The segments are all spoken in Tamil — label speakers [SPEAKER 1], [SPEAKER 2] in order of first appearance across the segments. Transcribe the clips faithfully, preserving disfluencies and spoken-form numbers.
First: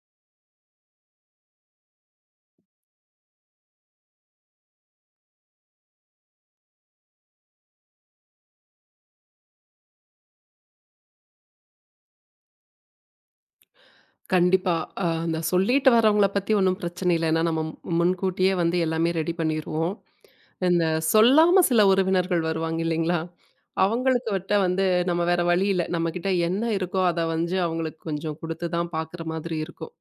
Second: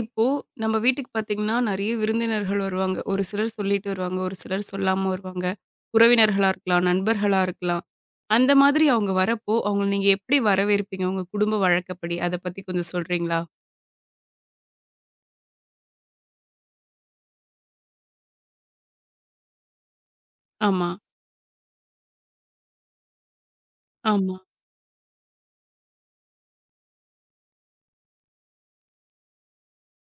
[SPEAKER 1] இப்போ நம்ம வீட்டுக்கு பார்த்தீங்கன்னா, நெறைய விருந்தினர்கள் வருவாங்க. ஒரு சிலர் சொல்லிட்டு வருவாங்க. ஒரு சிலர் சொல்லாம வருவாங்க. உறவினர்களா இருக்கலாம், நண்பர்களா இருக்கலாம். அந்த மாதிரி அவங்க வரப்போ, அவங்கள நீங்க எப்படி வரவேற்பீங்க? உங்க குடும்ப வழக்கப்படி, அத பத்தி கொஞ்சம் சொல்றீங்களா?
[SPEAKER 2] கண்டிப்பா. அ அந்த சொல்லிட்டு வரவங்கள பத்தி ஒண்ணும் பிரச்சனை இல்ல. ஏன்னா நம்ம மு- முன்கூட்டியே வந்து எல்லாமே ரெடி பண்ணிருவோம். இந்த
[SPEAKER 1] ஆமா,
[SPEAKER 2] சொல்லாம சில உறவினர்கள் வருவாங்க இல்லைங்களா? அவங்களுக்கு
[SPEAKER 1] ஆமா.
[SPEAKER 2] விட்ட வந்து நம்ம வேற வழி இல்ல. நம்மகிட்ட என்ன இருக்கோ அத வந்து அவங்களுக்கு கொஞ்சம் குடுத்து தான் பாக்குற மாதிரி இருக்கும்.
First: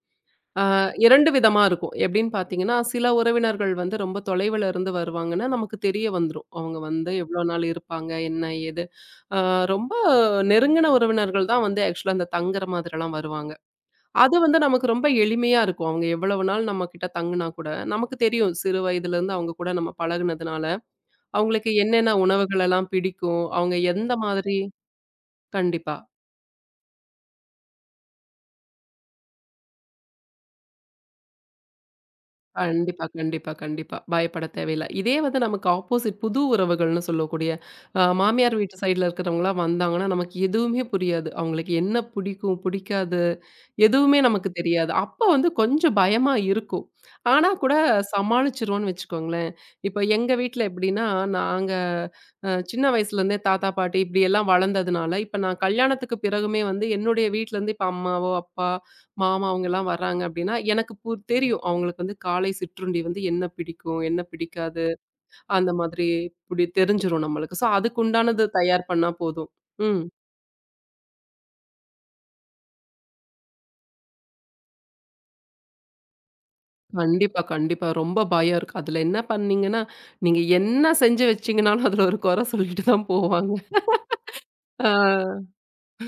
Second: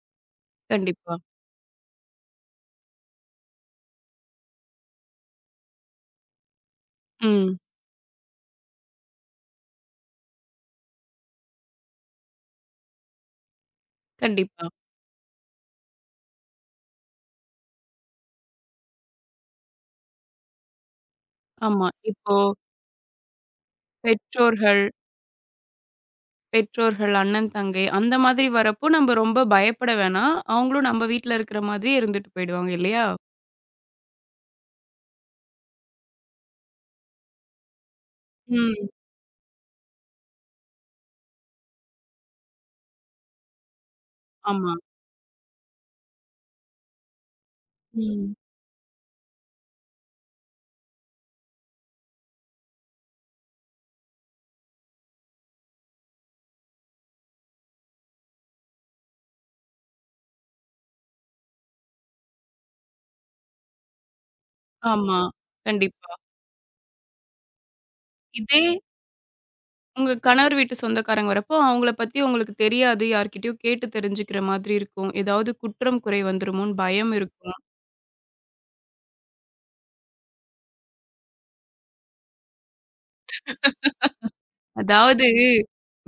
[SPEAKER 2] அ
[SPEAKER 1] கண்டிப்பா.
[SPEAKER 2] இரண்டு விதமா இருக்கும். எப்படின்னு பாத்தீங்கன்னா, சில உறவினர்கள் வந்து ரொம்ப தொலைவுல இருந்து வருவாங்கன்னா, நமக்கு தெரிய வந்துரும். அவங்க வந்து எவ்வளோ
[SPEAKER 1] ம்.
[SPEAKER 2] நாள் இருப்பாங்க, என்ன ஏது? அ ரொம்ப நெருங்கின உறவினர்கள் தான் வந்து ஆக்சுவலா அந்த தங்குற மாதிரிலாம் வருவாங்க. அது வந்து
[SPEAKER 1] கண்டிப்பா.
[SPEAKER 2] நமக்கு ரொம்ப எளிமையா இருக்கும். அவங்க எவ்வளவு நாள் நம்மகிட்ட தங்கினா கூட, நமக்கு தெரியும் சிறு வயதிலிருந்து அவங்க கூட நம்ம பழகுனதுனால, அவங்களுக்கு
[SPEAKER 1] ஆமா.
[SPEAKER 2] என்னென்ன
[SPEAKER 1] இப்போ
[SPEAKER 2] உணவுகள் எல்லாம் பிடிக்கும், அவங்க எந்த மாதிரி
[SPEAKER 1] பெற்றோர்கள்,
[SPEAKER 2] கண்டிப்பா.
[SPEAKER 1] பெற்றோர்கள், அண்ணன், தங்கை அந்த மாதிரி வரப்போ நம்ம ரொம்ப பயப்பட வேணாம். அவங்களும் நம்ம வீட்ல இருக்கிற மாதிரியே இருந்துட்டு போயிடுவாங்க
[SPEAKER 2] கண்டிப்பா,
[SPEAKER 1] இல்லையா?
[SPEAKER 2] கண்டிப்பா, கண்டிப்பா. பயப்பட தேவையில்ல. இதே வந்து நமக்கு ஆப்போசிட் புது உறவுகள்னு சொல்லக்கூடிய, அ மாமியார் வீட்டு
[SPEAKER 1] ம்.
[SPEAKER 2] சைடுல இருக்கிறவங்கலாம் வந்தாங்கன்னா, நமக்கு எதுவுமே புரியாது. அவங்களுக்கு என்ன பிடிக்கும், பிடிக்காது, எதுவுமே நமக்கு
[SPEAKER 1] ஆமா.
[SPEAKER 2] தெரியாது. அப்ப வந்து கொஞ்சம் பயமா இருக்கும். ஆனா கூட
[SPEAKER 1] ம்.
[SPEAKER 2] சமாளிச்சுருவோம்னு வச்சுக்கோங்களேன். இப்ப எங்க வீட்ல எப்படின்னா, நாங்க அ சின்ன வயசுலேருந்தே தாத்தா, பாட்டி இப்படியெல்லாம் வளர்ந்ததுனால, இப்ப நான் கல்யாணத்துக்கு பிறகுமே வந்து என்னுடைய வீட்லேருந்து இப்ப அம்மாவோ, அப்பா மாமா அவங்கலாம் வர்றாங்க அப்படின்னா, எனக்கு பு தெரியும். அவங்களுக்கு வந்து காலை சிற்றுண்டி வந்து என்ன பிடிக்கும், என்ன பிடிக்காது,
[SPEAKER 1] ஆமா.
[SPEAKER 2] அந்த மாதிரி
[SPEAKER 1] கண்டிப்பா.
[SPEAKER 2] இப்படி தெரிஞ்சிரும் நம்மளுக்கு. ஸோ அதுக்குண்டானது
[SPEAKER 1] இதே
[SPEAKER 2] தயார் பண்ணா போதும். ம்.
[SPEAKER 1] உங்க கணவர் வீட்டு சொந்தக்காரங்க வரப்போ, அவங்கள பத்தி உங்களுக்கு தெரியாது. யார்கிட்டயும் கேட்டு தெரிஞ்சுக்கிற மாதிரி இருக்கும். ஏதாவது குற்றம், குறை வந்துருமோன்னு பயம்
[SPEAKER 2] கண்டிப்பா,
[SPEAKER 1] இருக்கும்.
[SPEAKER 2] கண்டிப்பா. ரொம்ப பயம் இருக்கு. அதுல என்ன பண்ணீங்கன்னா, நீங்க என்ன செஞ்சு வச்சீங்கனாலும், அதுல ஒரு குறை சொல்லிட்டு தான் போவாங்க. ஆ.
[SPEAKER 1] அதாவது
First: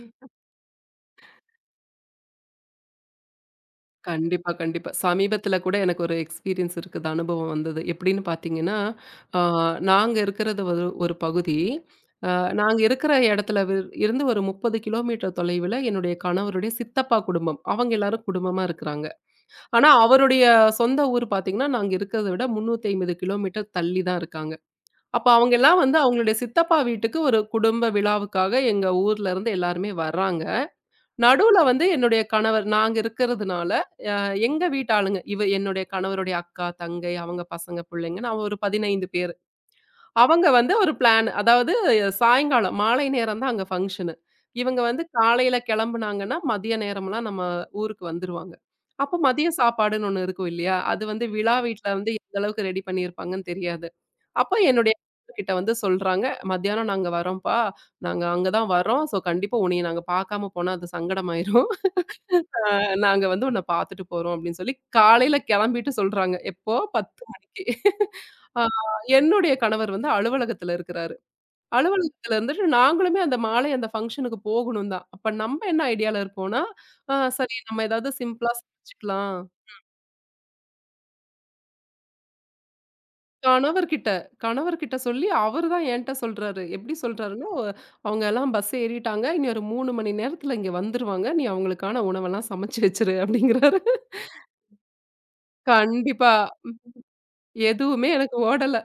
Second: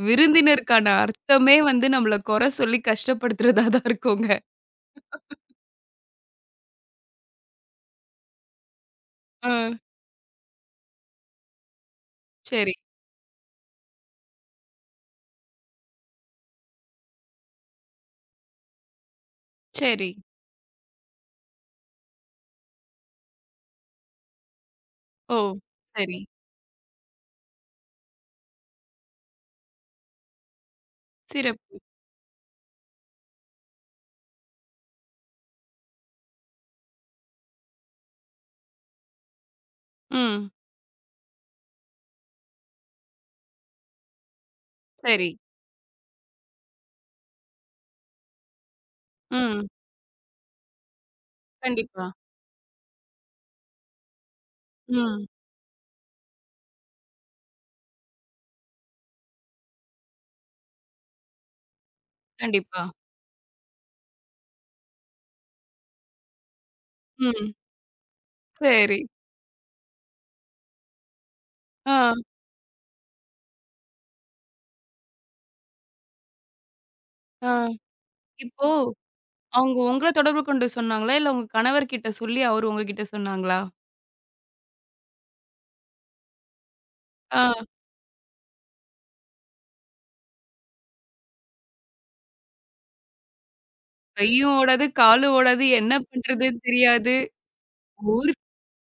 [SPEAKER 1] விருந்தினருக்கான அர்த்தமே வந்து நம்மள குறை சொல்லி கஷ்டப்படுத்துறதா தான் இருக்குங்க.
[SPEAKER 2] கண்டிப்பா, கண்டிப்பா. சமீபத்தில கூட எனக்கு ஒரு எக்ஸ்பீரியன்ஸ் இருக்குது. அனுபவம் வந்தது. எப்படின்னு பார்த்தீங்கன்னா, ஆ
[SPEAKER 1] ஆ.
[SPEAKER 2] நாங்க இருக்கிறது ஒரு ஒரு பகுதி. அ
[SPEAKER 1] சரி,
[SPEAKER 2] நாங்க இருக்கிற இடத்துல வி இருந்து ஒரு முப்பது கிலோமீட்டர் தொலைவில என்னுடைய கணவருடைய சித்தப்பா குடும்பம். அவங்க எல்லாரும் குடும்பமா இருக்கிறாங்க. ஆனா
[SPEAKER 1] சரி.
[SPEAKER 2] அவருடைய சொந்த ஊர் பார்த்தீங்கன்னா, நாங்க இருக்கிறத விட முந்நூற்று ஐம்பது கிலோமீட்டர் தள்ளி தான் இருக்காங்க. அப்ப
[SPEAKER 1] ஓ!
[SPEAKER 2] அவங்க எல்லாம் வந்து
[SPEAKER 1] சரி.
[SPEAKER 2] அவங்களுடைய சித்தப்பா வீட்டுக்கு ஒரு குடும்ப விழாவுக்காக எங்க ஊர்ல இருந்து எல்லாருமே வர்றாங்க. நடுவுல
[SPEAKER 1] சிறப்பு.
[SPEAKER 2] வந்து என்னுடைய கணவர் நாங்க இருக்கிறதுனால எங்க வீட்டு ஆளுங்க. இவ என்னுடைய கணவருடைய அக்கா, தங்கை, அவங்க பசங்க, புள்ளைங்கன்னு அவ ஒரு பதினைந்து பேரு. அவங்க
[SPEAKER 1] ம்.
[SPEAKER 2] வந்து ஒரு பிளான் அதாவது சாயங்காலம் மாலை நேரம் தான் அங்க ஃபங்ஷனு. இவங்க வந்து
[SPEAKER 1] சரி.
[SPEAKER 2] காலையில கிளம்புனாங்கன்னா, மதிய நேரம்லாம் நம்ம ஊருக்கு வந்துருவாங்க. அப்போ மதிய
[SPEAKER 1] ம்.
[SPEAKER 2] சாப்பாடுன்னு ஒண்ணு இருக்கும் இல்லையா? அது வந்து விழா வீட்ல
[SPEAKER 1] கண்டிப்பா.
[SPEAKER 2] வந்து எந்த அளவுக்கு ரெடி பண்ணியிருப்பாங்கன்னு தெரியாது. அப்போ என்னுடைய
[SPEAKER 1] ம்.
[SPEAKER 2] கிட்ட வந்து சொல்றாங்க, "மத்தியானம் நாங்க வரோம்ப்பா. நாங்க அங்க தான் வரோம். ஸோ கண்டிப்பா உன்னைய நாங்க பார்க்காம போனா அது சங்கடமாயிரும். அ
[SPEAKER 1] கண்டிப்பா.
[SPEAKER 2] நாங்க வந்து உன்ன பாத்துட்டு போறோம் அப்படின்னு சொல்லி காலையில கிளம்பிட்டு சொல்றாங்க. எப்போ பத்து
[SPEAKER 1] ம்.
[SPEAKER 2] மணிக்கு. ஆ
[SPEAKER 1] சரி.
[SPEAKER 2] என்னுடைய கணவர் வந்து அலுவலகத்துல இருக்கிறாரு.
[SPEAKER 1] ஆ,
[SPEAKER 2] அலுவலகத்துல இருந்துட்டு நாங்களுமே அந்த மாலை அந்த ஃபங்ஷனுக்கு போகணும் தான். அப்ப நம்ம என்ன ஐடியால இருப்போம்னா, ஆ
[SPEAKER 1] ஆ.
[SPEAKER 2] சரி நம்ம ஏதாவது சிம்பிளா
[SPEAKER 1] இப்போ
[SPEAKER 2] சமைச்சுக்கலாம்.
[SPEAKER 1] அவங்க உங்கள தொடர்பு கொண்டு சொன்னாங்களா? இல்ல உங்க கணவர் கிட்ட சொல்லி அவரு உங்ககிட்ட சொன்னாங்களா?
[SPEAKER 2] கணவர்கிட்ட கணவர்கிட்ட சொல்லி அவரு தான் என்ட்ட சொல்றாரு. எப்படி
[SPEAKER 1] ஆ.
[SPEAKER 2] சொல்றாருன்னா, "அவ- அவங்க எல்லாம் பஸ் ஏறிட்டாங்க. இனி ஒரு மூன்று மணி நேரத்துல இங்க வந்துருவாங்க. நீ அவங்களுக்கான உணவெல்லாம் சமைச்சு வச்சுரு அப்படிங்கிறாரு.
[SPEAKER 1] கையும் ஓடாது, காலும் ஓடாது. என்ன
[SPEAKER 2] கண்டிப்பா.
[SPEAKER 1] பண்றதுன்னு தெரியாது.
[SPEAKER 2] எதுவுமே
[SPEAKER 1] ஒரு
[SPEAKER 2] எனக்கு ஓடல.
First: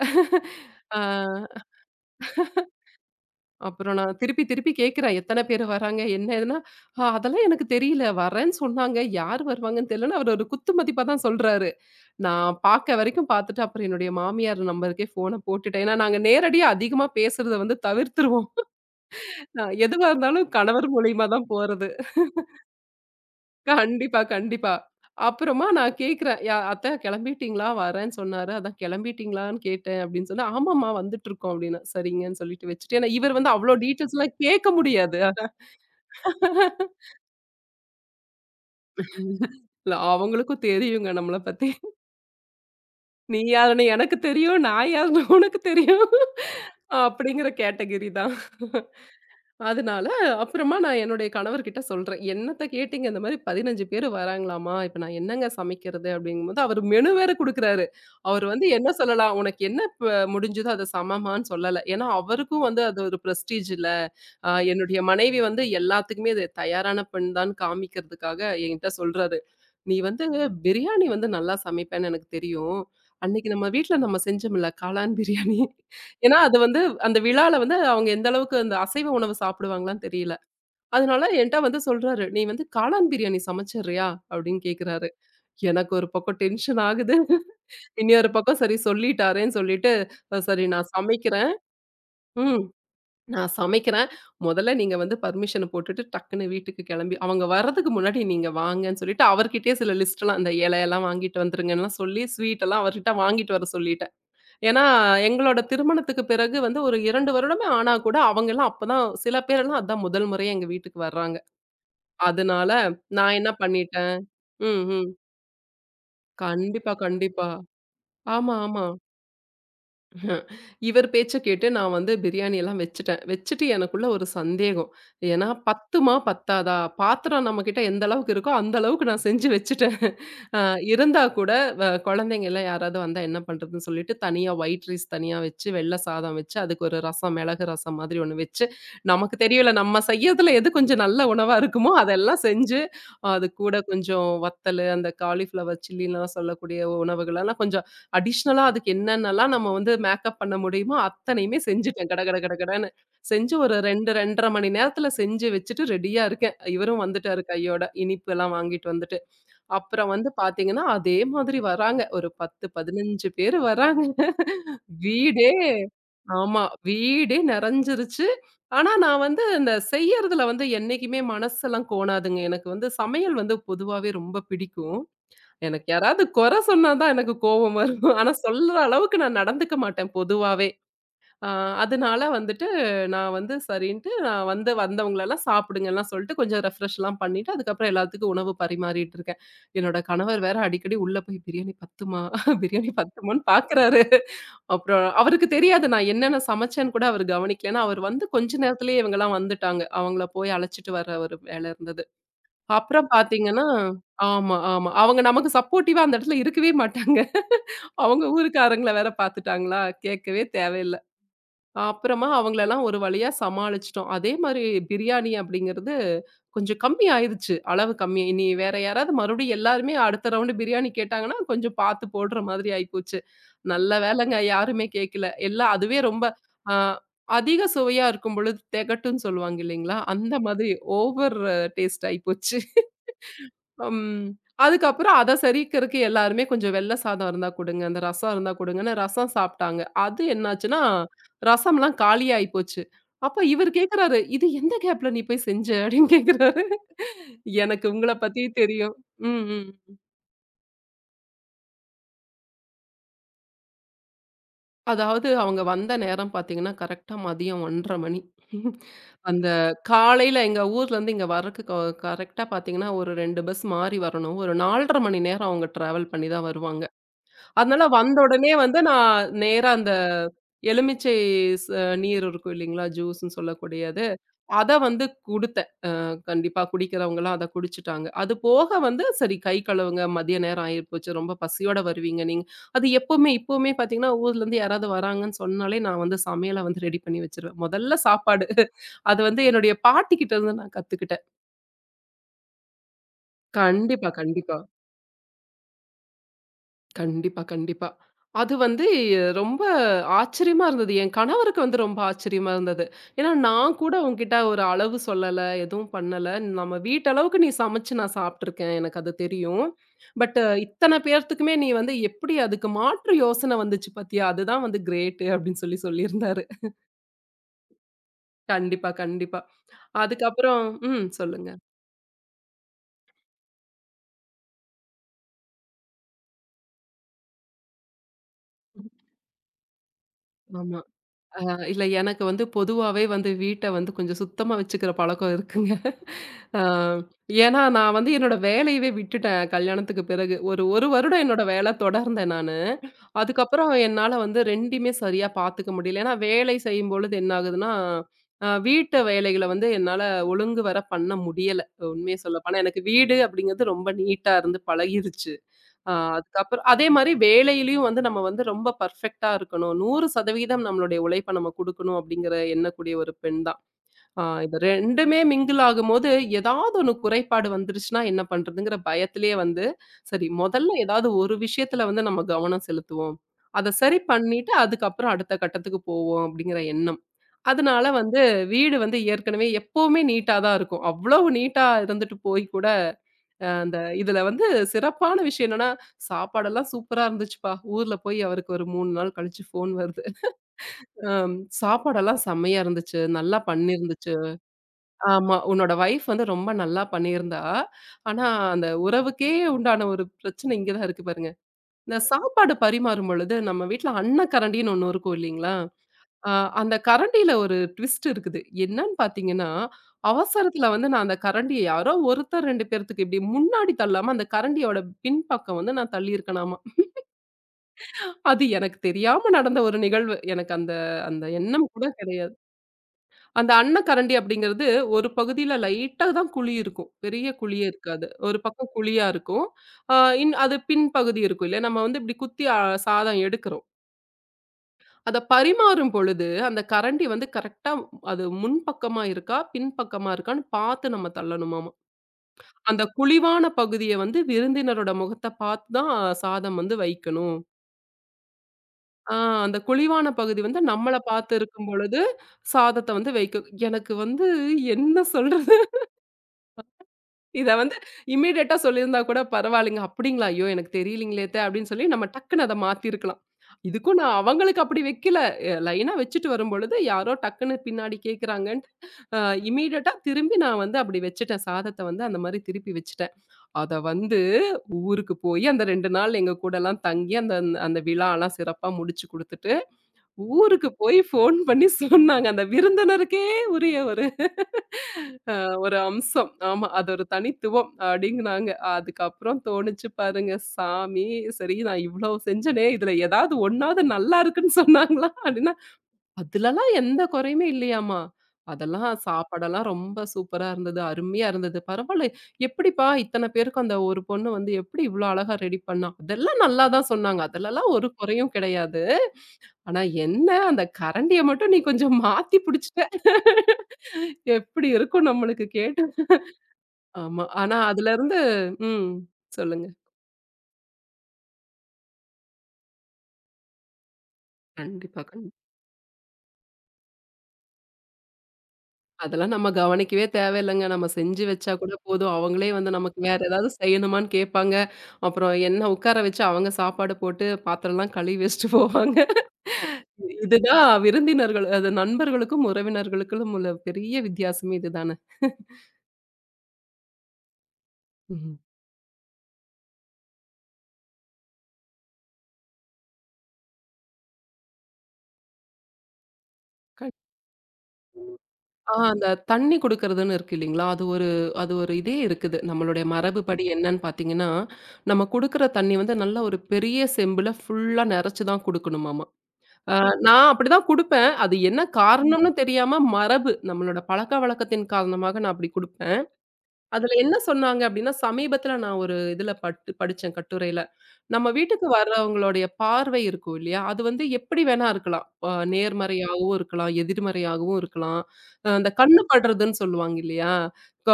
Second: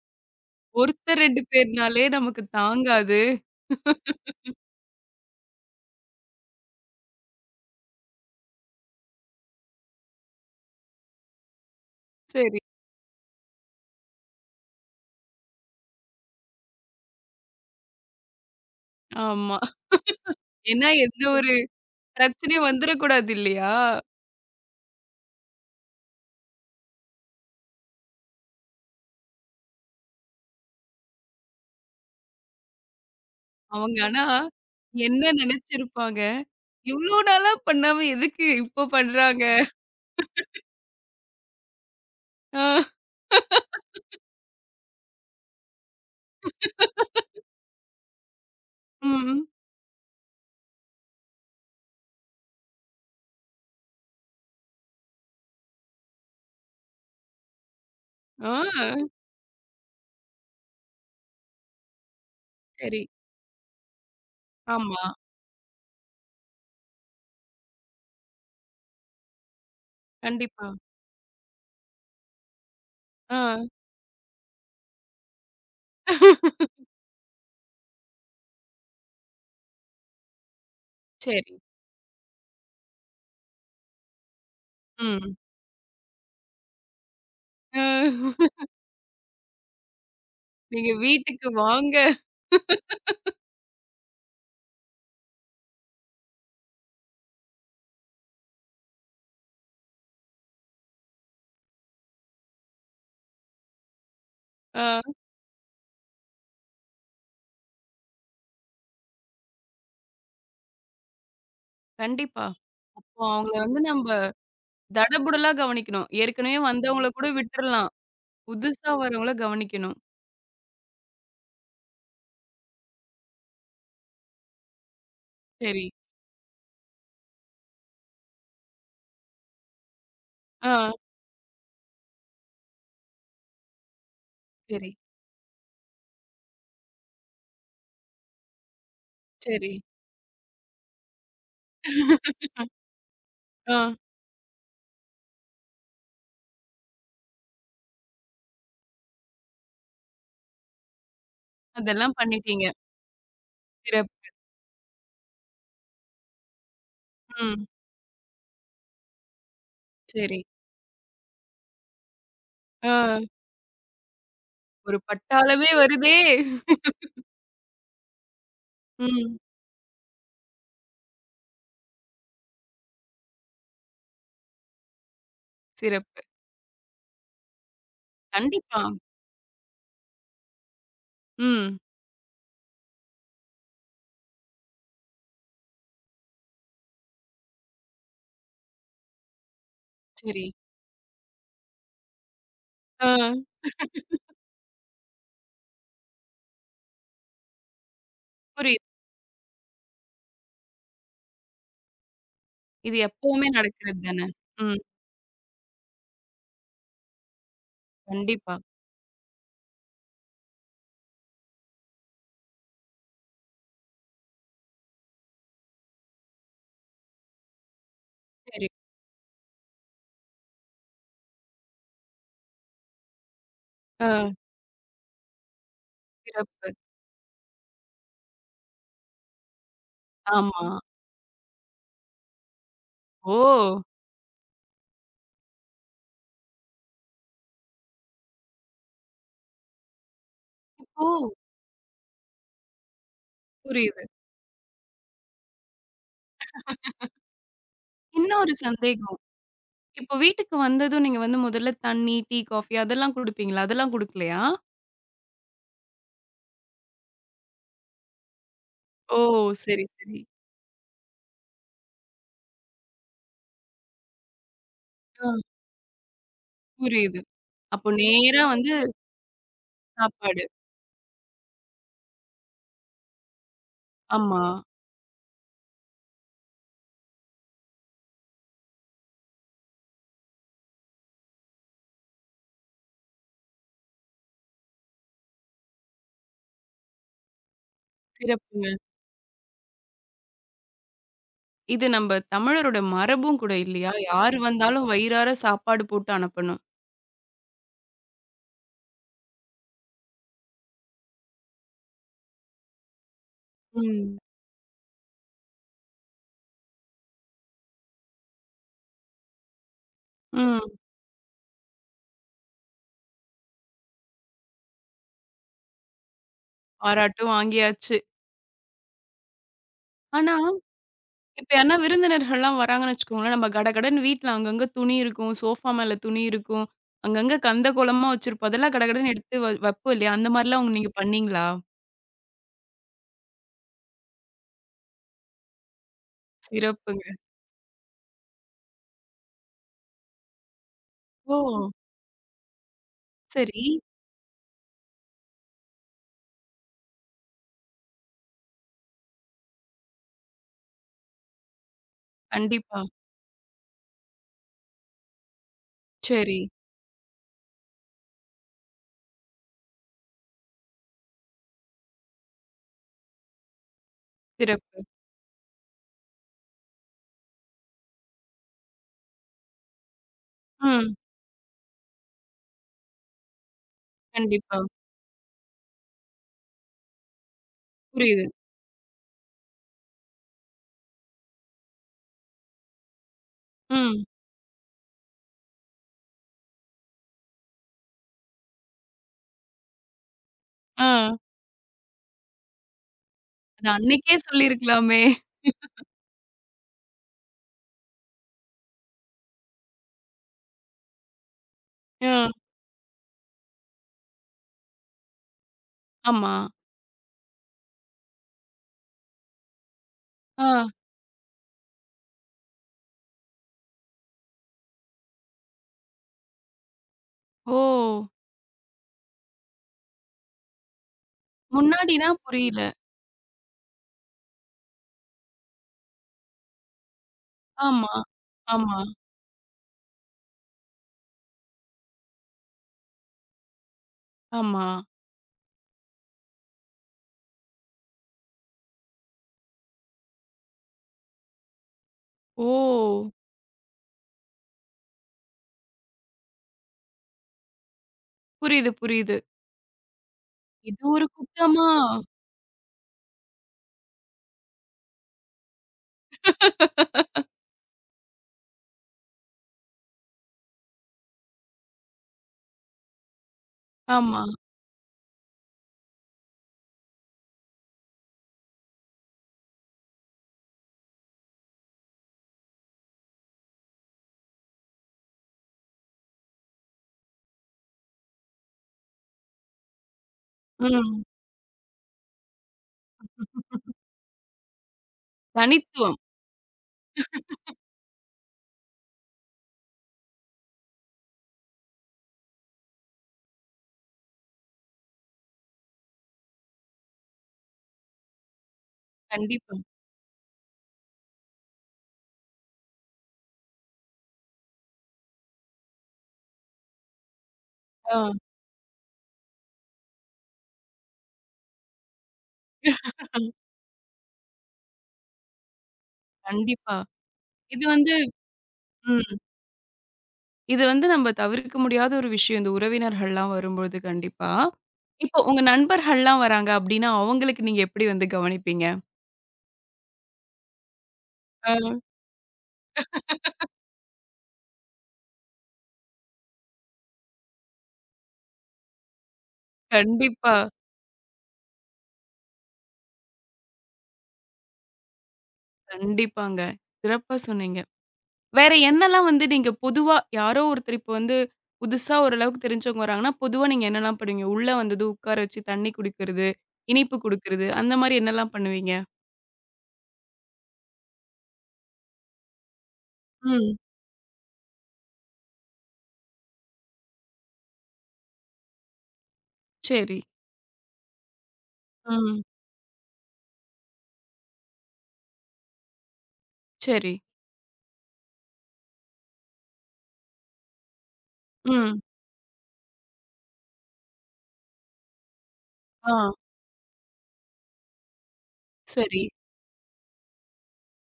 [SPEAKER 2] ஆ
[SPEAKER 1] ஒருத்தர் ரெண்டு பேர்னாலே நமக்கு தாங்காது.
[SPEAKER 2] அப்புறம் நான் திருப்பி திருப்பி கேட்கிறேன். எத்தன பேர் வராங்க? என்ன ஏதுன்னா, "அ அதெல்லாம் எனக்கு தெரியல. வரேன்னு சொன்னாங்க. யார் வருவாங்கன்னு தெரியலன்னு" அவரு ஒரு குத்து மதிப்பா தான் சொல்றாரு. நான்
[SPEAKER 1] சரி.
[SPEAKER 2] பார்க்க வரைக்கும் பார்த்துட்டு, அப்புறம் என்னுடைய மாமியார் நம்பருக்கே ஃபோன போட்டுட்டேன். ஏன்னா, நாங்க நேரடியா அதிகமா பேசுறத வந்து தவிர்த்துருவோம்.
[SPEAKER 1] ஆமா.
[SPEAKER 2] நான் எதுவா இருந்தாலும்
[SPEAKER 1] ஏன்னா
[SPEAKER 2] கணவர்
[SPEAKER 1] எந்த
[SPEAKER 2] மூலியமா தான்
[SPEAKER 1] ஒரு
[SPEAKER 2] போறது.
[SPEAKER 1] பிரச்சனையும் வந்துரக்கூடாது இல்லையா?
[SPEAKER 2] கண்டிப்பா, கண்டிப்பா. அப்புறமா நான் கேட்கிறேன், "ய அத்தை கிளம்பிட்டீங்களா? வரேன்னு சொன்னாரு. அதான் கிளம்பிட்டீங்களான்னு கேட்டேன்" அப்படின்னு சொன்னா, "ஆமாம்மா வந்துட்டுருக்கோம்" அப்படின்னா, சரிங்கன்னு சொல்லிட்டு வச்சுட்டு ஏன்னா இவர் வந்து அவ்வளோ
[SPEAKER 1] அவங்க ஆனா
[SPEAKER 2] டீட்டெயில்ஸ்லாம் கேட்க முடியாது.
[SPEAKER 1] என்ன நெனச்சிருப்பாங்க? இவ்ளோ நாளா பண்ணாம எதுக்கு இப்போ பண்றாங்க?
[SPEAKER 2] இல்ல அவங்களுக்கும் தெரியுங்க நம்மள பத்தி.
[SPEAKER 1] ஆ.
[SPEAKER 2] "நீ யாருன்னு எனக்கு தெரியும், நான் யாருன்னு உனக்கு தெரியும்" அப்படிங்கிற கேட்டகரி தான்.
[SPEAKER 1] ம்.
[SPEAKER 2] அதனால அப்புறமா நான் என்னுடைய கணவர்கிட்ட சொல்றேன். "என்னத்த கேட்டீங்க? இந்த மாரி பதினைந்து பேரு வராங்களாமா, இப்ப நான் என்னங்க சமைக்கிறது?" அப்படிங்கும்போது அவரு மெனு வேற குடுக்குறாரு. அவரு
[SPEAKER 1] ஆ
[SPEAKER 2] வந்து என்ன சொல்லலாம், "உனக்கு என்ன ப முடிஞ்சதோ அத சமமான்னு" சொல்லல. ஏன்னா அவருக்கும் வந்து
[SPEAKER 1] சரி.
[SPEAKER 2] அது ஒரு பிரஸ்டீஜ் இல்ல. அ என்னுடைய
[SPEAKER 1] ஆமா.
[SPEAKER 2] மனைவி வந்து எல்லாத்துக்குமே இது தயாரான பெண் தான் காமிக்கிறதுக்காக என்கிட்ட சொல்றாரு. "நீ வந்து
[SPEAKER 1] கண்டிப்பா.
[SPEAKER 2] பிரியாணி வந்து நல்லா சமைப்பேன்னு எனக்கு தெரியும்.
[SPEAKER 1] ஆ.
[SPEAKER 2] அன்னைக்கு நம்ம வீட்ல நம்ம செஞ்சோம்ல, காளான் பிரியாணி." ஏன்னா அது வந்து அந்த விழால வந்து அவங்க எந்த அளவுக்கு அந்த அசைவ உணவு சாப்பிடுவாங்களான்னு தெரியல. அதனால என்ட்ட
[SPEAKER 1] சரி.
[SPEAKER 2] வந்து சொல்றாரு, "நீ வந்து காளான் பிரியாணி சமைச்சர்றியா?" அப்படின்னு கேட்குறாரு.
[SPEAKER 1] ம்.
[SPEAKER 2] எனக்கு ஒரு பக்கம் டென்ஷன் ஆகுது.
[SPEAKER 1] அ
[SPEAKER 2] இன்னொரு பக்கம் சரி சொல்லிட்டாரேன்னு சொல்லிட்டு, அ சரி நான்
[SPEAKER 1] நீங்க வீட்டுக்கு
[SPEAKER 2] சமைக்கிறேன்.
[SPEAKER 1] வாங்க.
[SPEAKER 2] ம். நான் சமைக்கிறேன். "முதல்ல நீங்க வந்து பர்மிஷன போட்டுட்டு டக்குன்னு வீட்டுக்கு கிளம்பி அவங்க வர்றதுக்கு முன்னாடி நீங்க வாங்கன்னு" சொல்லிட்டு அவர்கிட்டயே சில லிஸ்ட்லாம் அந்த இலையெல்லாம் வாங்கிட்டு வந்துருங்கன்லாம் சொல்லி, ஸ்வீட் எல்லாம் அவர்கிட்ட வாங்கிட்டு வர சொல்லிட்டேன். ஏன்னா,
[SPEAKER 1] ஆ.
[SPEAKER 2] எங்களோட திருமணத்துக்கு பிறகு வந்து ஒரு இரண்டு வருடமே ஆனா கூட, அவங்கலாம் அப்பதான் சில பேரெல்லாம் அதான் முதல் முறையா எங்க வீட்டுக்கு வர்றாங்க.
[SPEAKER 1] கண்டிப்பா.
[SPEAKER 2] அதனால
[SPEAKER 1] அப்போ
[SPEAKER 2] நான் என்ன
[SPEAKER 1] அவங்கள வந்து நம்ப
[SPEAKER 2] பண்ணிட்டேன் ம், ம்.
[SPEAKER 1] தடபுடலா கவனிக்கணும். ஏற்கனவே
[SPEAKER 2] கண்டிப்பா,
[SPEAKER 1] வந்தவங்கள கூட
[SPEAKER 2] கண்டிப்பா.
[SPEAKER 1] விட்டுறலாம்.
[SPEAKER 2] ஆமா, ஆமா.
[SPEAKER 1] புதுசா வரவங்கள கவனிக்கணும்.
[SPEAKER 2] இவர் பேச்ச கேட்டு நான் வந்து பிரியாணி எல்லாம் வச்சுட்டேன். வச்சுட்டு எனக்குள்ள ஒரு சந்தேகம். ஏன்னா
[SPEAKER 1] சரி.
[SPEAKER 2] பத்துமா? பத்தாதா? பாத்திரம் நம்மகிட்ட எந்த அளவுக்கு இருக்கோ, அந்த அளவுக்கு நான் செஞ்சு வச்சுட்டேன். அ
[SPEAKER 1] ஆ.
[SPEAKER 2] இருந்தா கூட வ குழந்தைங்கலாம் யாராவது வந்தா என்ன பண்றதுன்னு சொல்லிட்டு, தனியா ஒயிட்
[SPEAKER 1] சரி,
[SPEAKER 2] ரைஸ் தனியா வச்சு, வெள்ள சாதம் வச்சு, அதுக்கு ஒரு ரசம், மிளகு ரசம் மாதிரி ஒண்ணு வச்சு, நமக்கு தெரியல
[SPEAKER 1] சரி.
[SPEAKER 2] நம்ம செய்யறதுல எது கொஞ்சம் நல்ல உணவா இருக்குமோ, அதெல்லாம் செஞ்சு, அது கூட
[SPEAKER 1] ஆ.
[SPEAKER 2] கொஞ்சம் வத்தலு, அந்த காலிஃப்ளவர் சில்லிலாம் சொல்லக்கூடிய உணவுகளெல்லாம் கொஞ்சம் அடிஷ்னலா அதுக்கு என்னென்னலாம் நம்ம வந்து மேக்கப் பண்ண முடியுமோ அத்தனையுமே செஞ்சுட்டேன்
[SPEAKER 1] அதெல்லாம்
[SPEAKER 2] கட கட கட
[SPEAKER 1] பண்ணிட்டீங்க.
[SPEAKER 2] கடன்னு. செஞ்சு ஒரு இரண்டு,
[SPEAKER 1] சிறப்
[SPEAKER 2] இரண்டு அரை மணி நேரத்துல செஞ்சு வச்சுட்டு ரெடியா இருக்கேன். இவரும் வந்துட்டாரு
[SPEAKER 1] ம்.
[SPEAKER 2] கையோட, இனிப்புலாம் வாங்கிட்டு வந்துட்டு. அப்புறம் வந்து
[SPEAKER 1] சரி.
[SPEAKER 2] பார்த்தீங்கன்னா, அதே மாதிரி வராங்க. ஒரு பத்து,
[SPEAKER 1] ஆ.
[SPEAKER 2] பதினைந்து பேரு வராங்க.
[SPEAKER 1] ஒரு
[SPEAKER 2] வீடே
[SPEAKER 1] பட்டாளமே வருதே!
[SPEAKER 2] ஆமா. வீடே நெறஞ்சிருச்சு. ஆனா நான்
[SPEAKER 1] ம்.
[SPEAKER 2] வந்து இந்த செய்யறதுல வந்து என்னைக்குமே மனசெல்லாம் கோணாதுங்க. எனக்கு வந்து சமையல் வந்து பொதுவாவே ரொம்ப பிடிக்கும். எனக்கு யாராவது
[SPEAKER 1] சிறப்பு.
[SPEAKER 2] குறை சொன்னா தான் எனக்கு கோவம் வரும். ஆனா சொல்ற
[SPEAKER 1] கண்டிப்பா.
[SPEAKER 2] அளவுக்கு நான் நடந்துக்க மாட்டேன் பொதுவாவே. ஆ
[SPEAKER 1] ம்.
[SPEAKER 2] அதனால வந்துட்டு நான் வந்து சரின்ட்டு நான் வந்து வந்தவங்களலாம் சாப்பிடுங்கலாம் சொல்லிட்டு கொஞ்சம் ரெஃப்ரெஷ்லாம் பண்ணிட்டு, அதுக்கப்புறம் எல்லாத்துக்கும் உணவு பரிமாறிட்டு இருக்கேன். என்னோட கணவர்
[SPEAKER 1] சரி.
[SPEAKER 2] வேற அடிக்கடி உள்ள போய் பிரியாணி பத்துமா? பிரியாணி
[SPEAKER 1] ஆ.
[SPEAKER 2] பத்துமான்னு பார்க்குறாரு. அப்புறம் அவருக்கு தெரியாது நான் என்னென்ன சமைச்சேன்னு கூட அவர் கவனிக்கல. ஏன்னா அவர் வந்து கொஞ்ச
[SPEAKER 1] புரியுது.
[SPEAKER 2] நேரத்திலேயே இவங்கலாம் வந்துட்டாங்க. அவங்கள போய் அழைச்சிட்டு வர ஒரு வேலை இருந்தது.
[SPEAKER 1] இது
[SPEAKER 2] அப்புறம்
[SPEAKER 1] எப்பவுமே
[SPEAKER 2] பார்த்தீங்கன்னா
[SPEAKER 1] நடக்கிறது தானே!
[SPEAKER 2] ஆமா,
[SPEAKER 1] ம்.
[SPEAKER 2] ஆமா. அவங்க நமக்கு சப்போர்ட்டிவா அந்த இடத்துல இருக்கவே மாட்டாங்க. அவங்க
[SPEAKER 1] கண்டிப்பா.
[SPEAKER 2] ஊருக்காரங்கள வேற பார்த்துட்டாங்களா, கேட்கவே தேவையில்ல. அப்புறமா அவங்களலாம் ஒரு வழியா சமாளிச்சுட்டோம். அதே மாரி பிரியாணி அப்படிங்கிறது கொஞ்சம் கம்மி ஆயிருச்சு. அளவு கம்மி. இனி
[SPEAKER 1] சரி.
[SPEAKER 2] வேற யாராவது மறுபடியும் எல்லாருமே அடுத்த ரவுண்டு பிரியாணி கேட்டாங்கன்னா, கொஞ்சம் பார்த்து போடுற மாதிரி ஆயிப்போச்சு. நல்ல
[SPEAKER 1] ஆ.
[SPEAKER 2] வேலைங்க யாருமே கேட்கல. எல்லாம் அதுவே ரொம்ப
[SPEAKER 1] சிறப்பு.
[SPEAKER 2] அ அதிக சுவையா இருக்கும் பொழுது தெகட்டுன்னு சொல்லுவாங்க இல்லைங்களா? அந்த
[SPEAKER 1] ஆமா.
[SPEAKER 2] மாதிரி ஓவர் டேஸ்ட் ஆயிப்போச்சு.
[SPEAKER 1] ஓ!
[SPEAKER 2] ம். அதுக்கப்புறம் அத சரிக்கிறதுக்கு எல்லாருமே கொஞ்சம் வெள்ள சாதம் இருந்தா குடுங்க, அந்த ரசம் இருந்தா குடுங்கன்னு ரசம் சாப்ட்டாங்க. அது என்னாச்சுன்னா,
[SPEAKER 1] இப்போ
[SPEAKER 2] ரசம்லாம் காலியாயி போச்சு. அப்ப இவரு
[SPEAKER 1] புரியுது.
[SPEAKER 2] கேக்குறாரு, "இது எந்த கேப்ல நீ போய் செஞ்ச?" அப்டின்னு கேக்குறாரு. எனக்கு உங்கள பத்தி
[SPEAKER 1] இன்னொரு
[SPEAKER 2] தெரியும்.
[SPEAKER 1] சந்தேகம்.
[SPEAKER 2] ம், ம்.
[SPEAKER 1] இப்போ வீட்டுக்கு வந்ததும் நீங்க வந்து முதல்ல தண்ணீ, டீ, காஃபி அதெல்லாம் குடுப்பீங்களா? அதெல்லாம் குடுக்கலையா?
[SPEAKER 2] அதாவது அவங்க வந்த நேரம் பாத்தீங்கன்னா, கரெக்ட்டா மதியம் ஒன்றரை மணி.
[SPEAKER 1] ஓ!
[SPEAKER 2] அந்த
[SPEAKER 1] சரி, சரி.
[SPEAKER 2] காலையில எங்க ஊர்லருந்து இங்க வர்றக்கு க கரெக்ட்டா பாத்தீங்கன்னா, ஒரு இரண்டு பஸ் மாறி வரணும். ஒரு நாலரை மணி
[SPEAKER 1] ஆ
[SPEAKER 2] நேரம் அவங்க டிராவல் பண்ணி தான் வருவாங்க.
[SPEAKER 1] புரியுது.
[SPEAKER 2] அதனால
[SPEAKER 1] அப்போ
[SPEAKER 2] வந்த
[SPEAKER 1] நேரா
[SPEAKER 2] உடனே
[SPEAKER 1] வந்து
[SPEAKER 2] வந்து நான் நேரா அந்த
[SPEAKER 1] சாப்பாடு.
[SPEAKER 2] எலுமிச்சை ஸ் நீர் இருக்கும் இல்லைங்களா? ஜூஸ்ன்னு சொல்லக்கூடியது.
[SPEAKER 1] ஆமா.
[SPEAKER 2] அத வந்து குடுத்தேன். அ கண்டிப்பா குடிக்கிறவங்கலாம் அத குடிச்சுட்டாங்க. அது போக வந்து சரி கை கழுவுங்க, மதிய நேரம் ஆயிப்போச்சு, ரொம்ப பசியோட வருவீங்க நீங்க. அது எப்பவுமே இப்பவுமே பார்த்தீங்கன்னா, ஊர்லேருந்து யாராவது வராங்கன்னு சொன்னாலே நான் வந்து சமையல வந்து ரெடி பண்ணி வச்சுருவேன். முதல்ல சாப்பாடு.
[SPEAKER 1] சிறப்புங்க.
[SPEAKER 2] அது வந்து என்னுடைய பாட்டிகிட்ட இருந்து நான் கத்துக்கிட்டேன்.
[SPEAKER 1] இது நம்ப தமிழரோட மரபும் கூட இல்லையா?
[SPEAKER 2] கண்டிப்பா,
[SPEAKER 1] யார்
[SPEAKER 2] கண்டிப்பா.
[SPEAKER 1] வந்தாலும் வயிறார சாப்பாடு போட்டு அனுப்பணும்.
[SPEAKER 2] கண்டிப்பா, கண்டிப்பா. அது வந்து ரொம்ப ஆச்சரியமா இருந்தது. என் கணவருக்கு வந்து ரொம்ப ஆச்சரியமா இருந்தது. ஏன்னா, நான் கூட
[SPEAKER 1] ம்.
[SPEAKER 2] உன்கிட்ட ஒரு அளவு சொல்லல, எதுவும் பண்ணல. நம்ம வீட்டளவுக்கு நீ சமைச்சு நான் சாப்பிட்டுருக்கேன். எனக்கு அது தெரியும். பட்
[SPEAKER 1] ம்.
[SPEAKER 2] இத்தன பேர்த்துக்குமே நீ வந்து எப்படி அதுக்கு மாற்று யோசனை வந்துச்சு பாத்தியா? அதுதான் வந்து கிரேட்டு அப்படின்னு சொல்லி சொல்லியிருந்தாரு.
[SPEAKER 1] பாராட்டும் வாங்கியாச்சு.
[SPEAKER 2] கண்டிப்பா, கண்டிப்பா.
[SPEAKER 1] ஆனா,
[SPEAKER 2] அதுக்கப்புறம் ம் சொல்லுங்க.
[SPEAKER 1] இப்ப யாருன்னா விருந்தினர்கள்லாம் வராங்கன்னு வச்சுக்கோங்களேன், நம்ம கடகடன்னு வீட்ல அங்கங்க துணி இருக்கும், சோஃபா மேல துணி இருக்கும், அங்கங்க கந்த கோலமா வச்சிருப்போம். அதெல்லாம் கடகடன்னு எடுத்து வ வைப்போம் இல்லையா? அந்த மாரிலாம் உங்க
[SPEAKER 2] ஆமா.
[SPEAKER 1] நீங்க
[SPEAKER 2] அ
[SPEAKER 1] பண்ணீங்களா?
[SPEAKER 2] இல்ல எனக்கு வந்து பொதுவாவே வந்து வீட்ட வந்து கொஞ்சம் சுத்தமா வச்சுக்கிற பழக்கம் இருக்குங்க. ஆ,
[SPEAKER 1] சிறப்புங்க.
[SPEAKER 2] ஏன்னா நான் வந்து என்னோட வேலையவே விட்டுட்டேன் கல்யாணத்துக்கு பிறகு. ஒரு 1 வருடம்
[SPEAKER 1] ஓ!
[SPEAKER 2] என்னோட வேலை தொடர்ந்தேன் நானு.
[SPEAKER 1] சரி.
[SPEAKER 2] அதுக்கப்புறம் என்னால வந்து 2யுமே சரியா பார்த்துக்க முடியல. ஏன்னா வேலை செய்யும்பொழுது என்ன ஆகுதுன்னா, அ வீட்டு வேலைகள வந்து என்னால ஒழுங்கு வர பண்ண முடியல. உண்மைய சொல்லப்போனா எனக்கு
[SPEAKER 1] கண்டிப்பா.
[SPEAKER 2] வீடு அப்படிங்கிறது ரொம்ப நீட்டா இருந்து பழகிருச்சு. ஆ
[SPEAKER 1] சரி.
[SPEAKER 2] அதுக்கப்புறம் அதே மாரி வேலையிலயும் வந்து நம்ம வந்து ரொம்ப பெர்ஃபெக்ட்டா இருக்கணும். நூறு சதவீதம் நம்மளுடைய உழைப்ப நம்ம குடுக்கணும் அப்படிங்கிற எண்ணக்கூடிய ஒரு பெண் தான். ஆ இது
[SPEAKER 1] சிறப்பு.
[SPEAKER 2] 2மே மிங்கிள் ஆகும்போது, ஏதாவது ஒண்ணு குறைபாடு வந்துருச்சுன்னா என்ன பண்றதுங்கிற பயத்திலேயே வந்து, சரி முதல்ல
[SPEAKER 1] ம்.
[SPEAKER 2] ஏதாவது ஒரு விஷயத்துல வந்து நம்ம கவனம் செலுத்துவோம். அத சரி பண்ணிட்டு,
[SPEAKER 1] கண்டிப்பா.
[SPEAKER 2] அதுக்கப்புறம் அடுத்த கட்டத்துக்கு போவோம் அப்படிங்கிற எண்ணம். அதனால வந்து
[SPEAKER 1] புரியுது.
[SPEAKER 2] வீடு வந்து ஏற்கனவே எப்பவுமே நீட்டா தான் இருக்கும். அவ்வளவு நீட்டா இருந்துட்டு போய் கூட, அ அந்த
[SPEAKER 1] ம்.
[SPEAKER 2] இதுல வந்து சிறப்பான விஷயம் என்னன்னா, சாப்பாடெல்லாம் சூப்பரா இருந்துச்சுப்பா. ஊர்ல போய் அவருக்கு ஒரு மூன்று நாள் கழிச்சு ஃபோன் வருது.
[SPEAKER 1] ஆ.
[SPEAKER 2] அம் சாப்பாடெல்லாம் செம்மையா இருந்துச்சு. நல்லா
[SPEAKER 1] அது
[SPEAKER 2] பண்ணியிருந்துச்சு.
[SPEAKER 1] அன்னைக்கே சொல்லியிருக்கலாமே!
[SPEAKER 2] ஆமா. உன்னோட வைஃப் வந்து ரொம்ப நல்லா பண்ணியிருந்தா, ஆனா அந்த உறவுக்கே உண்டான ஒரு பிரச்சனை இங்க தான் இருக்கு பாருங்க. இந்த
[SPEAKER 1] ஆ.
[SPEAKER 2] சாப்பாடு பரிமாறும் பொழுது நம்ம வீட்ல அன்ன கரண்டின்னு ஒண்ணு இருக்கும் இல்லீங்களா? அ
[SPEAKER 1] ஆமா.
[SPEAKER 2] அந்த கரண்டில ஒரு ட்விஸ்ட் இருக்குது. என்னன்னு பார்த்தீங்கன்னா,
[SPEAKER 1] ஆ.
[SPEAKER 2] அவசரத்துல வந்து நான் அந்த கரண்டிய யாரோ ஒருத்தர் இரண்டு பேர்த்துக்கு இப்டி முன்னாடி தள்ளாம அந்த கரண்டியோட பின்பக்கம் வந்து நான் தள்ளியிருக்கனாமா.
[SPEAKER 1] ஓ!
[SPEAKER 2] அது எனக்கு தெரியாம நடந்த ஒரு நிகழ்வு. எனக்கு அந்த அந்த எண்ணம் கூட
[SPEAKER 1] முன்னாடினா
[SPEAKER 2] கிடையாது.
[SPEAKER 1] புரியல.
[SPEAKER 2] அந்த அன்னக்கரண்டி அப்படிங்கிறது ஒரு பகுதியில லைட்டா தான் குழி இருக்கும். பெரிய குழியே
[SPEAKER 1] ஆமா.
[SPEAKER 2] இருக்காது. ஒரு பக்கம்
[SPEAKER 1] ஆமா.
[SPEAKER 2] குழியா இருக்கும். அ இன் அது பின்பகுதி இருக்கும் இல்லையா? நம்ம வந்து இப்படி குத்தி அ சாதம் எடுக்கிறோம்.
[SPEAKER 1] ஆமா.
[SPEAKER 2] அத பரிமாறும் பொழுது, அந்த கரண்டி வந்து கரெக்ட்டா அது முன்பக்கமா இருக்கா? பின்பக்கமா இருக்கான்னு பார்த்து நம்ம தள்ளணுமாமா.
[SPEAKER 1] ஓ!
[SPEAKER 2] அந்த குழிவான பகுதிய வந்து விருந்தினரோட முகத்த பார்த்து தான் சாதம் வந்து வைக்கணும்.
[SPEAKER 1] புரியுது,
[SPEAKER 2] ஆ
[SPEAKER 1] புரியுது.
[SPEAKER 2] அந்த குழிவான பகுதி வந்து
[SPEAKER 1] இது
[SPEAKER 2] நம்மள
[SPEAKER 1] ஒரு
[SPEAKER 2] பார்த்து இருக்கும்
[SPEAKER 1] குத்தமா?
[SPEAKER 2] பொழுது, சாதத்த வந்து வைக்க எனக்கு வந்து என்ன சொல்றது? இத வந்து இம்மீடியட்டா சொல்லியிருந்தா கூட பரவாயில்லங்க. "அப்படிங்களா? ஐயோ! எனக்கு தெரியலீங்களே அத்த" அப்படின்னு சொல்லி நம்ம டக்குன்னு அத மாத்திருக்கலாம். இதுக்கும் நான்
[SPEAKER 1] ஆமா.
[SPEAKER 2] அவங்களுக்கு அப்படி வைக்கல. அ லைனா வச்சுட்டு வரும்பொழுது, யாரோ டக்குன்னு பின்னாடி கேட்கறாங்கன்ட்டு, அ இம்மீடியட்டா திரும்பி நான் வந்து அப்படி வச்சுட்டேன். சாதத்த வந்து அந்த மாரி திருப்பி வச்சுட்டேன். அத வந்து ஊருக்கு போய் அந்த இரண்டு நாள் எங்க கூடலாம் தங்கி, அந்த அந்த விழாலாம் சிறப்பா முடிச்சு குடுத்துட்டு, ஊருக்கு போய்
[SPEAKER 1] ம்.
[SPEAKER 2] ஃபோன் பண்ணி சொன்னாங்க. அந்த விருந்தினருக்கே உரிய ஒரு அ ஒரு
[SPEAKER 1] தனித்துவம்.
[SPEAKER 2] அம்சம். ஆமா. அது ஒரு தனித்துவம் அப்டிங்குனாங்க. அதுக்கப்புறம் தோணுச்சு பாருங்க. சாமி சரி நான் இவ்ளோ செஞ்சனே, இதுல ஏதாவது ஒண்ணாவது நல்லா இருக்குன்னு சொன்னாங்களா? அப்டின்னா, அதுலலாம் எந்த குறையுமே இல்லையாம்மா. அதெல்லாம்
[SPEAKER 1] கண்டிப்பா.
[SPEAKER 2] சாப்பாடெல்லாம் ரொம்ப சூப்பரா இருந்தது. அருமையா இருந்தது. பரவால்ல எப்டிப்பா இத்தன பேருக்கு அந்த ஒரு பொண்ணு வந்து எப்டி இவ்ளோ அழகா ரெடி பண்ணா? அதெல்லாம் நல்லா தான் சொன்னாங்க. அதுலலாம் ஒரு
[SPEAKER 1] ஆ.
[SPEAKER 2] குறையும் கிடையாது. ஆனா என்ன அந்த கரண்டிய மட்டும் நீ கொஞ்சம் மாத்தி புடிச்சுட்ட. எப்படி இருக்கும் நம்மளுக்கு கேட்டா?
[SPEAKER 1] கண்டிப்பா.
[SPEAKER 2] ஆமா. ஆனா
[SPEAKER 1] இது வந்து
[SPEAKER 2] அதுலருந்து ம்.
[SPEAKER 1] ம்.
[SPEAKER 2] சொல்லுங்க.
[SPEAKER 1] இது வந்து நம்ம தவிர்க்க முடியாத ஒரு விஷயம். இந்த உறவினர்கள்லாம் வரும்பொழுது கண்டிப்பா.
[SPEAKER 2] கண்டிப்பா,
[SPEAKER 1] இப்போ
[SPEAKER 2] கண்டிப்பா.
[SPEAKER 1] உங்க நண்பர்கள்லாம் வராங்க அப்டின்னா, அவங்களுக்கு நீங்க எப்படி வந்து கவனிப்பீங்க?
[SPEAKER 2] அதெல்லாம் நம்ம கவனிக்கவே தேவையில்லங்க. நம்ம செஞ்சு வச்சா
[SPEAKER 1] ஆ
[SPEAKER 2] கூட போதும். அவங்களே வந்து நமக்கு வேற ஏதாவது செய்யணுமான்னு கேட்பாங்க. அப்புறம் என்ன உட்கார வச்சு அவங்க சாப்பாடு போட்டு பாத்திரம்லாம் கழுவி வச்சுட்டு போவாங்க.
[SPEAKER 1] கண்டிப்பா,
[SPEAKER 2] இதுதான் விருந்தினர்கள் அது நண்பர்களுக்கும், உறவினர்களுக்கும் உள்ள பெரிய வித்தியாசமே இதுதானே.
[SPEAKER 1] கண்டிப்பாங்க. சிறப்பா சொன்னீங்க.
[SPEAKER 2] ம்.
[SPEAKER 1] வேற என்னலாம் வந்து நீங்க பொதுவா யாரோ ஒருத்தர் இப்போ வந்து புதுசா ஓரளவுக்கு தெரிஞ்சவங்க வராங்கன்னா, பொதுவா நீங்க என்னலாம் பண்ணுவீங்க? உள்ள வந்ததும் உட்கார வச்சு தண்ணி குடுக்கிறது, இனிப்பு
[SPEAKER 2] கண்டிப்பா.
[SPEAKER 1] குடுக்கிறது, அந்த மாரி என்னலாம் பண்ணுவீங்க?
[SPEAKER 2] ஆ அந்த தண்ணி குடுக்கறதுன்னு இருக்கு இல்லீங்களா? அது ஒரு அது ஒரு இதே இருக்குது. நம்மளுடைய மரபுப்படி
[SPEAKER 1] ம்.
[SPEAKER 2] என்னன்னு பார்த்தீங்கன்னா, நம்ம குடுக்குற தண்ணி வந்து நல்ல ஒரு பெரிய செம்புல ஃபுல்லா நெறச்சு தான் குடுக்கணுமாமா. அ
[SPEAKER 1] சரி.
[SPEAKER 2] நான் அப்படிதான் குடுப்பேன். அது என்ன
[SPEAKER 1] ம்.
[SPEAKER 2] காரணம்னு தெரியாம மரபு, நம்மளோட பழக்கவழக்கத்தின் காரணமாக நான் அப்படி குடுப்பேன்.
[SPEAKER 1] சரி.
[SPEAKER 2] அதுல என்ன சொன்னாங்க அப்டின்னா, சமீபத்துல நான் ஒரு இதுல பட்டு படிச்சேன் கட்டுரையில. நம்ம வீட்டுக்கு
[SPEAKER 1] ம்.
[SPEAKER 2] வர்றவங்களுடைய பார்வை இருக்கும் இல்லையா? அது வந்து எப்படி வேணா இருக்கலாம். அ
[SPEAKER 1] ஆ.
[SPEAKER 2] நேர்மறையாகவும் இருக்கலாம், எதிர்மறையாகவும் இருக்கலாம். அ அந்த கண்ணு
[SPEAKER 1] சரி.
[SPEAKER 2] படுறதுன்னு சொல்லுவாங்க இல்லையா? கொ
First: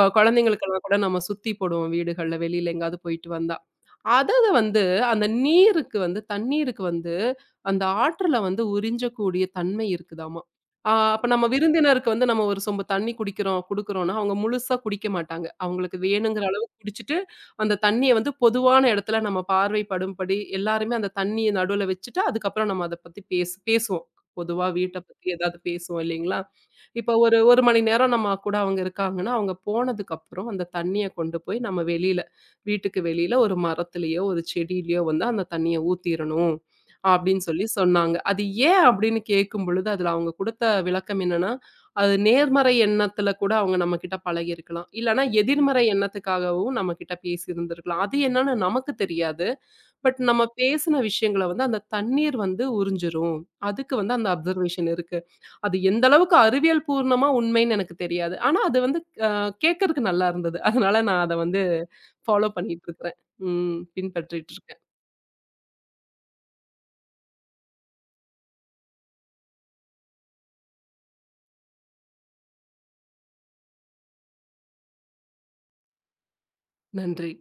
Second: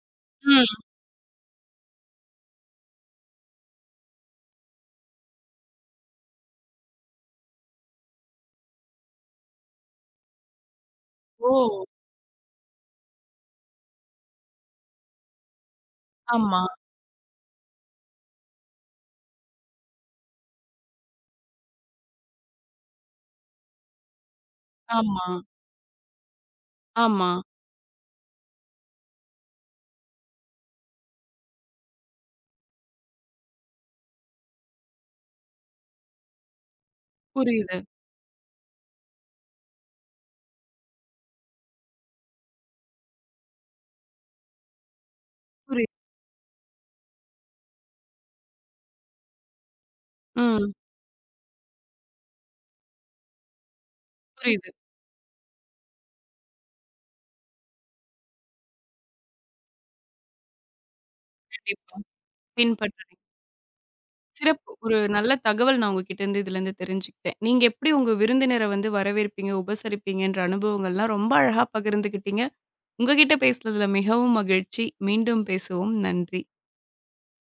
[SPEAKER 1] ம்.
[SPEAKER 2] குழந்தைங்களுக்கெல்லாம் கூட நம்ம சுத்தி போடுவோம் வீடுகள்ல, வெளியில எங்கேயாவது போயிட்டு வந்தா. அத வந்து அந்த நீருக்கு வந்து தண்ணீருக்கு வந்து அந்த ஆற்றுல வந்து உறிஞ்சக்கூடிய தன்மை இருக்குதாமா. ஆ அப்ப நம்ம
[SPEAKER 1] ஓ!
[SPEAKER 2] விருந்தினருக்கு வந்து நம்ம ஒரு சொம்பு தண்ணி குடிக்கிறோம் குடுக்குறோம்ன்னா, அவங்க முழுசா குடிக்க மாட்டாங்க. அவங்களுக்கு வேணுங்கிற
[SPEAKER 1] ஆமா,
[SPEAKER 2] அளவு குடிச்சுட்டு, அந்த தண்ணிய வந்து பொதுவான இடத்துல நம்ம பார்வைப்படும்படி எல்லாருமே அந்த தண்ணிய நடுவுல வச்சுட்டு, அதுக்கப்புறம் நம்ம அத பத்தி பேசு பேசுவோம். பொதுவா வீட்ட
[SPEAKER 1] ஆமா.
[SPEAKER 2] பத்தி ஏதாவது பேசுவோம் இல்லைங்களா? இப்ப
[SPEAKER 1] ஆமா.
[SPEAKER 2] ஒரு 1 மணி நேரம் நம்ம கூட அவங்க இருக்காங்கன்னா, அவங்க போனதுக்கப்புறம் அந்த தண்ணிய கொண்டு போய் நம்ம வெளியில வீட்டுக்கு வெளியில ஒரு மரத்துலயோ, ஒரு செடியிலயோ வந்து அந்த தண்ணிய ஊத்திரணும். அப்படின்னு சொல்லி
[SPEAKER 1] புரியுது.
[SPEAKER 2] சொன்னாங்க. அது ஏன் அப்படின்னு கேட்கும் பொழுது, அதுல அவங்க குடுத்த விளக்கம் என்னன்னா, அது நேர்மறை எண்ணத்துல கூட அவங்க நம்மகிட்ட பழகியிருக்கலாம். இல்லன்னா எதிர்மறை
[SPEAKER 1] புரி
[SPEAKER 2] எண்ணத்துக்காகவும் நம்மகிட்ட பேசியிருந்திருக்கலாம். அது என்னன்னு நமக்கு தெரியாது. பட் நம்ம
[SPEAKER 1] ம்.
[SPEAKER 2] பேசின விஷயங்கள வந்து அந்த தண்ணீர் வந்து உறிஞ்சிரும். அதுக்கு வந்து அந்த
[SPEAKER 1] புரியுது.
[SPEAKER 2] அப்சர்வேஷன் இருக்கு. அது எந்த அளவுக்கு அறிவியல் பூர்ணமா உண்மைன்னு எனக்கு தெரியாது. ஆனா அது வந்து அ கேட்கறக்கு நல்லா இருந்தது. அதனால நான் அத வந்து
[SPEAKER 1] கண்டிப்பா.
[SPEAKER 2] ஃபாலோ பண்ணிட்டு
[SPEAKER 1] பின்பற்றுறீங்க.
[SPEAKER 2] இருக்கிறேன். ம் பின்பற்றிட்டு
[SPEAKER 1] சிறப்பு.
[SPEAKER 2] இருக்கேன்.
[SPEAKER 1] ஒரு நல்ல தகவல் நான் உங்ககிட்ட இருந்து இதுலருந்து தெரிஞ்சுக்கிட்டேன். நீங்க எப்படி உங்க விருந்தினர வந்து வரவேற்பீங்க, உபசரிப்பீங்கன்ற அனுபவங்கள்லாம் ரொம்ப அழகா பகிர்ந்துக்கிட்டீங்க. உங்ககிட்ட பேசுனதுல மிகவும் மகிழ்ச்சி. மீண்டும் பேசுவோம். நன்றி.
[SPEAKER 2] நன்றி.